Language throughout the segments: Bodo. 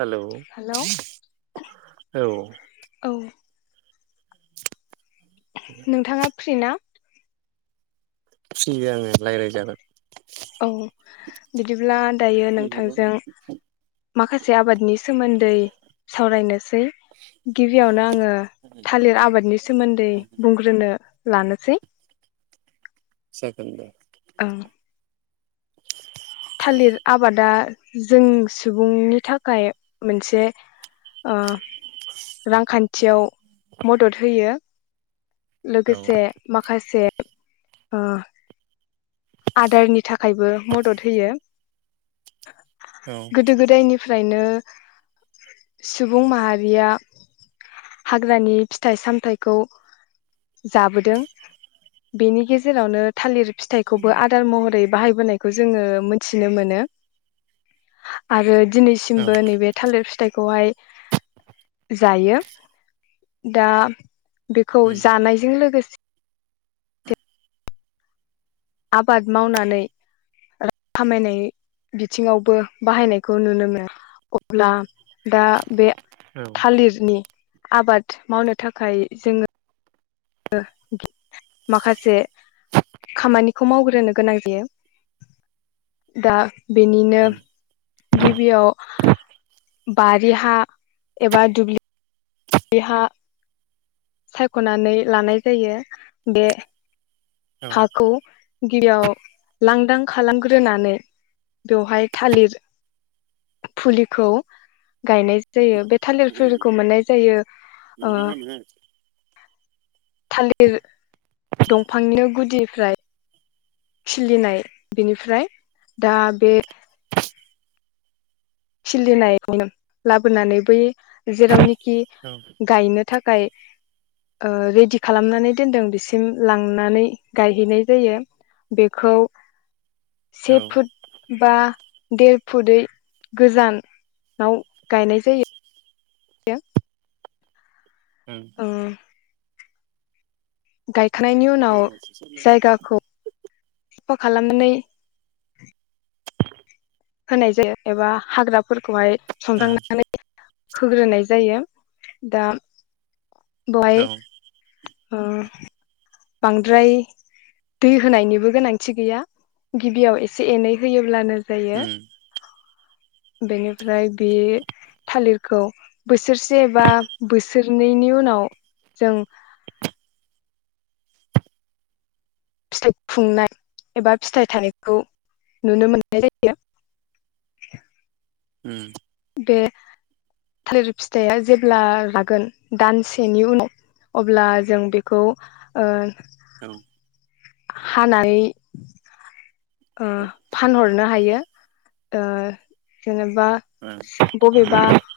हेलौ हेलौ औ औ नोंथाङा फ्रिना फ्रि आङो रायलायजागोन, औ बिदिब्ला दायो नोंथांजों माखासे आबादनि सोमोन्दै सावरायनो, सै गिबियावनो आङो थालिर आबादनि सोमोन्दै बुंग्रोनो लानोसै जागोन दे ओं थालिर आबादा जों सुबुंनि थाखाय मोनसे ओ रांखान्थियाव ओ मदद होयो, औ लोगोसे माखासे आ आदारनि थाखायबो मदद होयो, औ गोदो गोदायनि फ्रायनो सुबुं माहारिया हाग्रानि फिथाइ सामथखौ जाबोदों बेनि गेजेरावनो थालिर फिथ खौबो आदार महरै बाहायबोनायखौ जोङो मोनथिनो मोनो आरो औ दिनैसिमबो नैबे थालिर फिथाइ खौहाय जायो दा, बेखौ जानायजों लोगो आबाद मावनानै रां खामायनाय बिथिङावबो बाहायनायखौ नुनो मोना अब्ला दा बे थालिरनि आबाद मावनो थाखाय जोङो, [unintelligible] माखासे खामानिखौ मावग्रोनो गोनां जायो दा बेनिनो गिबियाव बारि हा एबा दुब्लि। बिहा सायखनानै लानाय जायो बे हाखौ [inaudible] लांदां खालामग्रोनानै बेवहाय थालिर फुलिखौ गायनाय जायो बे थालिरफोरखौ मोननाय जायो। ओ [inaudible] थालिर दंफांनो गुलिनिफ्राय खिलिनाय बेनिफ्राय दा बे खिलिनायखौ लाबोनानै बै जेरावनि खि गायनो थाखाय ओ रेडि खालामनानै दोनदों बिसिम लांनानै गायहैनाय जायो बेखौ। से औ फुट बा देर फुदै। गोजानाव गायनाय जायो। [inaudible] हागोन ओह गायखानायनि उनाव उनाव जायगाखौ खालामनानै होनाय जायो एबा हाग्राफोरखौहाय [inaudible] होग्रोनाय जायो दा बहाय ओह बांद्राय दै होनायनिबो गोनांथि गैया गिबियाव एसे एनै होयोब्लानो जायो बेनिफ्राय बे थालिरखौ बोसोरसेबा बोसोरनैनि उनाव जों। फिथाइ खुंनाय एबा फिथाइ थानायखौ नुनो मोननाय जायो। उम। बे थालिर फिथाइया जेब्ला रागोन दानसेनि उनाव अब्ला जों बेखौ। हानानै ओ फानहरनो हायो जेने बा बबे बाह।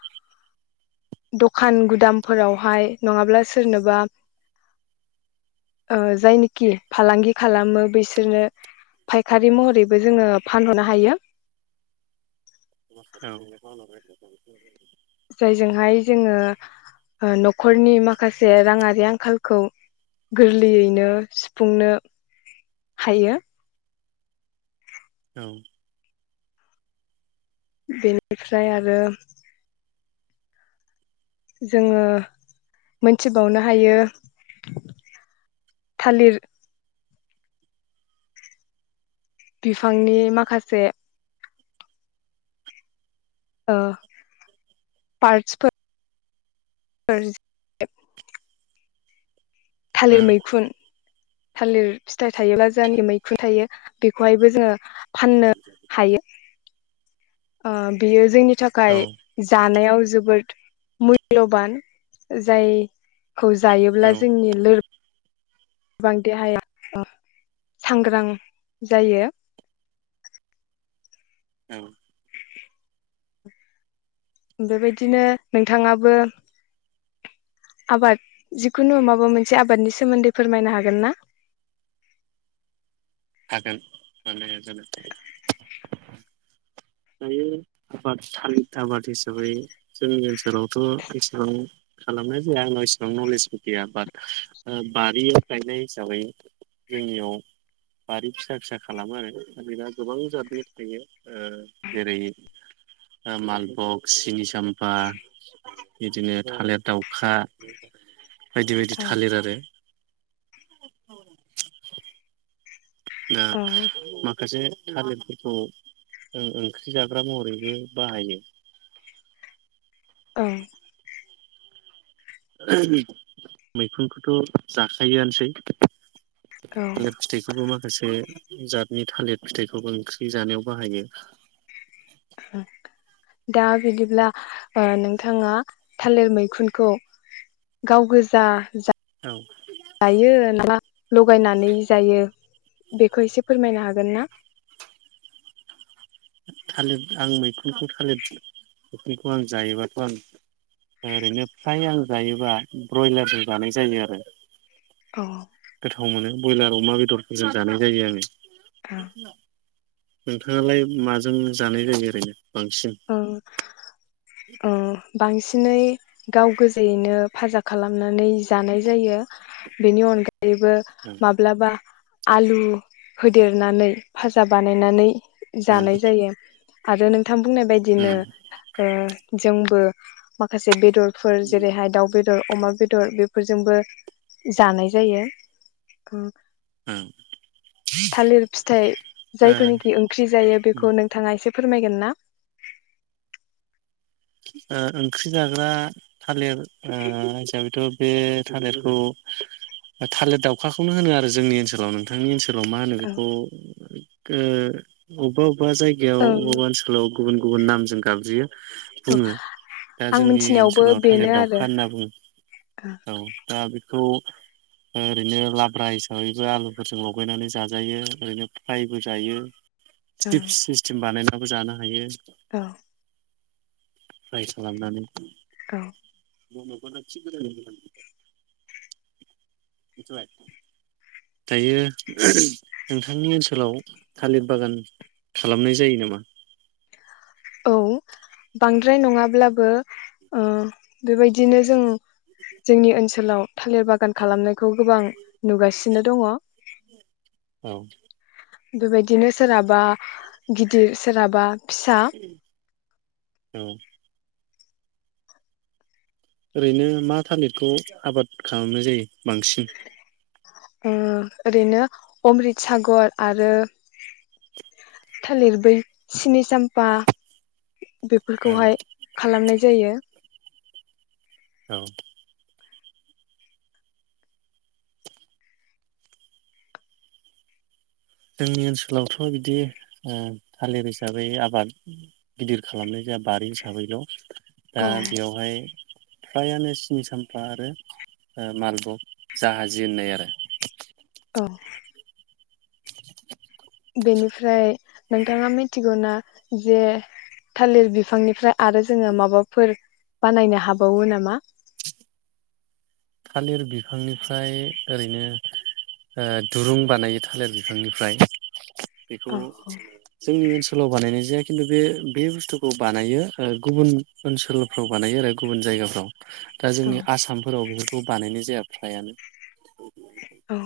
दखान गुदामफोरावहाय नङाब्ला सोरनोबा ओ जायनिखि फालांगि खालामो बिसोरनो फायखारि महरैबो जोङो फानहरनो हायो। ओ। जायजोंहाय जोङो नखरनि माखासे राङारि आंखालखौ गोरलैयैनो सुफुंनो हायो। औ। बेनिफ्राय आरो जोङो मोनथिबावनो हायो थालिर बि फांनि माखासे। ओ पार्टसफोर थालिर मैखुन थालिर फिथाइ थायोब्ला जानि मैखुन थायो बेखौहायबो जोङो फाननो हायो। ओ बेयो जोंनि थाखाय जानायाव जोबोद मुल्यबान जाय खौ जायोब्ला जोंनि लोर बां देहाया अ सांग्रां जायो। उम बेबायदिनो नोंथाङाबो आबाद जिखुनु माबा मोनसे आबादनि सोमोन्दै फोरमायनो हागोन ना? हागोन माने दायो आबाद थालि आबाद हिसाबै जोंनि ओनसोलावथ एसेबां खालामनाय जाया आंनाव इसेबां नलेजबो गैया बाट ओ बारियाव गायनाय हिसाबै जोंनियाव बारि फिसा फिसा खालामो आरो थालिरा गोबां जादनि थायो ओ जेरै ओ मालफग सिनि साम्फा इदिनो थालिर दाउखा बायदि बायदि औ थालिर आरो दा माखासे थालिरफोरखौ ओ ओंख्रि जाग्रा महरैबो बाहायो ओं मैखुनखौथ जाखायोआनोसै औ थालिर फिथाइखौबो माखासे जातनि थालिर फिथाइखौबो ओंख्रि जानायाव बाहायो दा बिदिब्ला ओ नोंथाङा थालिर मैखुनखौ गाव गोजा जा औ जायो ना लगायनानै जायो बेखौ एसे फोरमायनो हा गोनना? थालिर आं मैखुनखौ थालिर मैखुनखौ आं जायोबाथ आं ओरैनो फ्राय आं जायोबा ब्रयलारजों जानाय जायो आरो अ गोथाव मोनो बयलार अमा बेदरफोरजों जानाय जायो आङो औ [unintelligible] नोंथाङालाय माजों जानाय जायो ओरैनो? बांसिन औ ओ बांसिनै गाव गोजायैनो फाजा खालामनानै जानाय जायो बेनि अनगा यैबो ओ माब्लाबा आलु होदेरनानै फाजा बानायनानै जानाय जायो आरो नोंथां। बुंनाय बायदिनो। उम जोंबो माखासे बेदर। फोर जेरैहाय दाउ बेद‌। बेदर अमा बेदर बेफोरजोंबो जानाय जायो। ओ थालिर फिथाइ ओ जायखौनिखि ओंख्रि जायो बेखौ नोंथाङा एसे। फोरमायगोन ना? ओ ओंख्रि जाग्रा थालिर हिसाबैथ बे थालिरखौ थालिर दाउखाखौनो होनो आरो जोंनि ओनसोलाव नोंथांनि ओनसोलाव लाव मा होनो ओं बेखौ ए उबाव। अबा जायगायाव अबा ओं ओनसोलाव गुबुन गुबुन नामजों गाबज्रियो। औ बुङो दा आं जोंनि मिथिनायावबो ओनसोलाव थालिर बेनो दाउखा आरो होनना बुङो ओं औ दा बे। बेखौ ओरैनो लाब्रा हिसाबैबो आलुफोरजों लगायनानै जाजायो ओरैनो फ्रायबो जायो। ओं चिप्स सिस्टेम बानायनांगौ जानो हायो। औ। रायस खालाम नानै। औ। [inaudible] दायो नोंथांनि ओनसोलाव थालिर बागान खालामनाय जायो नामा? औ बांद्राय नङाब्लाबो ओ बेबायदिनो जों जोंनि ओनसोलाव थालिर बागान खालामनायखौ गोबां नुगासिनो दङ। औ। बेबायदिनो सोरहाबा गिदिर सोरहाबा फिसा। औ। ओरैनो मा थालिरखौ आबाद खालामनाय जायो बांसिन। ओरैनो अमृत सागर आरो थालिर बै सिनि चाम्फा ओं बेफोरखौहाय खालामनाय जायो। औ। जोंनि ओनसोलावथ बिदि थालिर हिसाबै आबाद गिदिर खालामनाय जाया बारि हिसाबैल'। दा औ बेयावहाय फ्रायानो सिनि साम्फा आरो मालबक जाहाजि होननाय आरो। औ। बेनिफ्राय नोंथाङा मिथिगौना जे थालिर बिफांनिफ्राय आरो जोङो माबाफोर बानायनो हाबावो नामा? थालिर बिफांनिफ्राय ओरैनो दुरुं बानायो थालिर बिफांनिफ्राय। बेखौ औ जोंनि ओनसोलाव बानायनाय जायाखै खिन्थु बे बे बुस्थुखौ बानायो गुबुन ओनसोलफ्राव बानायो आरो गुबुन जायगाफ्राव दा औ जोंनि आसामफोराव बेफोर बेखौ बानायनाय जाया फ्रायानो औ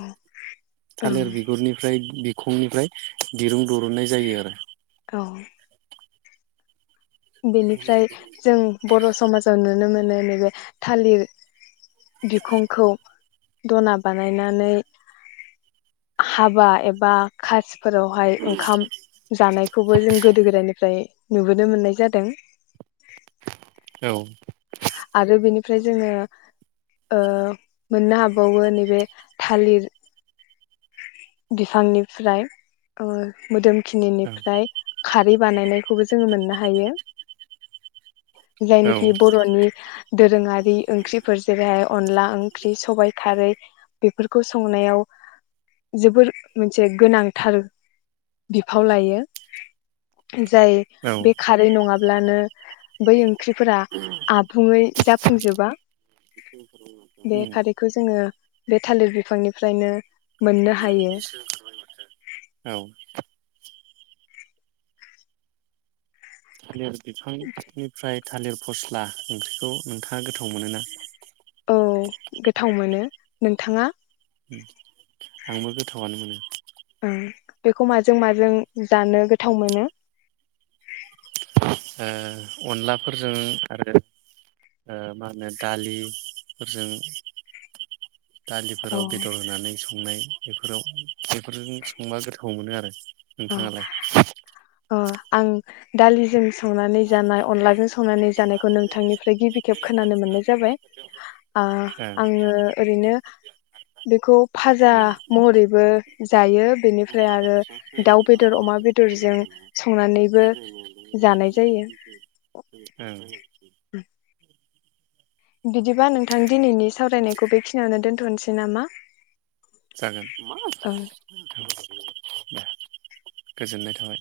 थालिर ओं बिगुरनिफ्राय बिखंनिफ्राय दिरुं बरननाय जायो आरो औ बेनिफ्राय जों बर समाजाव नुनो मोनो निबो थालिर बिफांखौ दना बानायनानै हाबा एबा खास फोरावहाय ओंखाम जानायखौबो जों गोदो गोदायनिफ्राय नुबोनो मोननाय जाद दों औ ओमफ्राय जोङो ओ मोननो हाबावो नैबे थालिर बिफांनिफ्राय मोदोम औ खिनिफ्राय खारै बानायनायखौबो जोङो मोननो हायो औ जायनोखि बरनि दोरोङारि ओंख्रिफोर जेरैहाय अनला ओंख्रि सबाइ खारै बे बेफोरखौ संनायाव जोबोर मोनसे गोनांथार बिफाव लायो। जाय बे खारै नङा ब्लानो बै ओं ओंख्रिफोरा आबुङै जाफुंजोबा बे उम खारैखौ जोङो बे थालिर बिफांनिफ्रायनो मोनो नै बेसो ओंखार बाय माथो औ हायो आरो बिफांनिफ्राय थालिर फस्ला ओंख्रिखौ नोंथाङा गोथाव मोनोना? औ गोथाव मोनो नोंथाङा आंबो गोथावआनो मोनो। बेखौ माजों माजों जानो गोथाव मोनो? ओ अनलाफोरजों आरो ओ मा होनो दालिफोरजों औ दालिफोराव बेदर होनानै संनाय बेफोराव बेफोरजों संबा गोथाव मोनो आरो नोंथाङालाय? अ आं दालिजों संनानै जानाय अनलाजों संनानै जानाय खौ नोंथांनिफ्राय गिबि खेब खोनानो मोननाय जाबाय आ ओं आङो ओरैनो बेखौ फाजा महरैबो जायो बेनिफ्राय आरो दाउ बेदर अमा बेदरजों संनानैबो जानाय जायो। ओं बिदिबा नोंथां दिनैनि सावरायनायखौ बेखिनियावनो दोन्थ' नोसै नामा? जागोन। ओं गोजोननाय थाबाय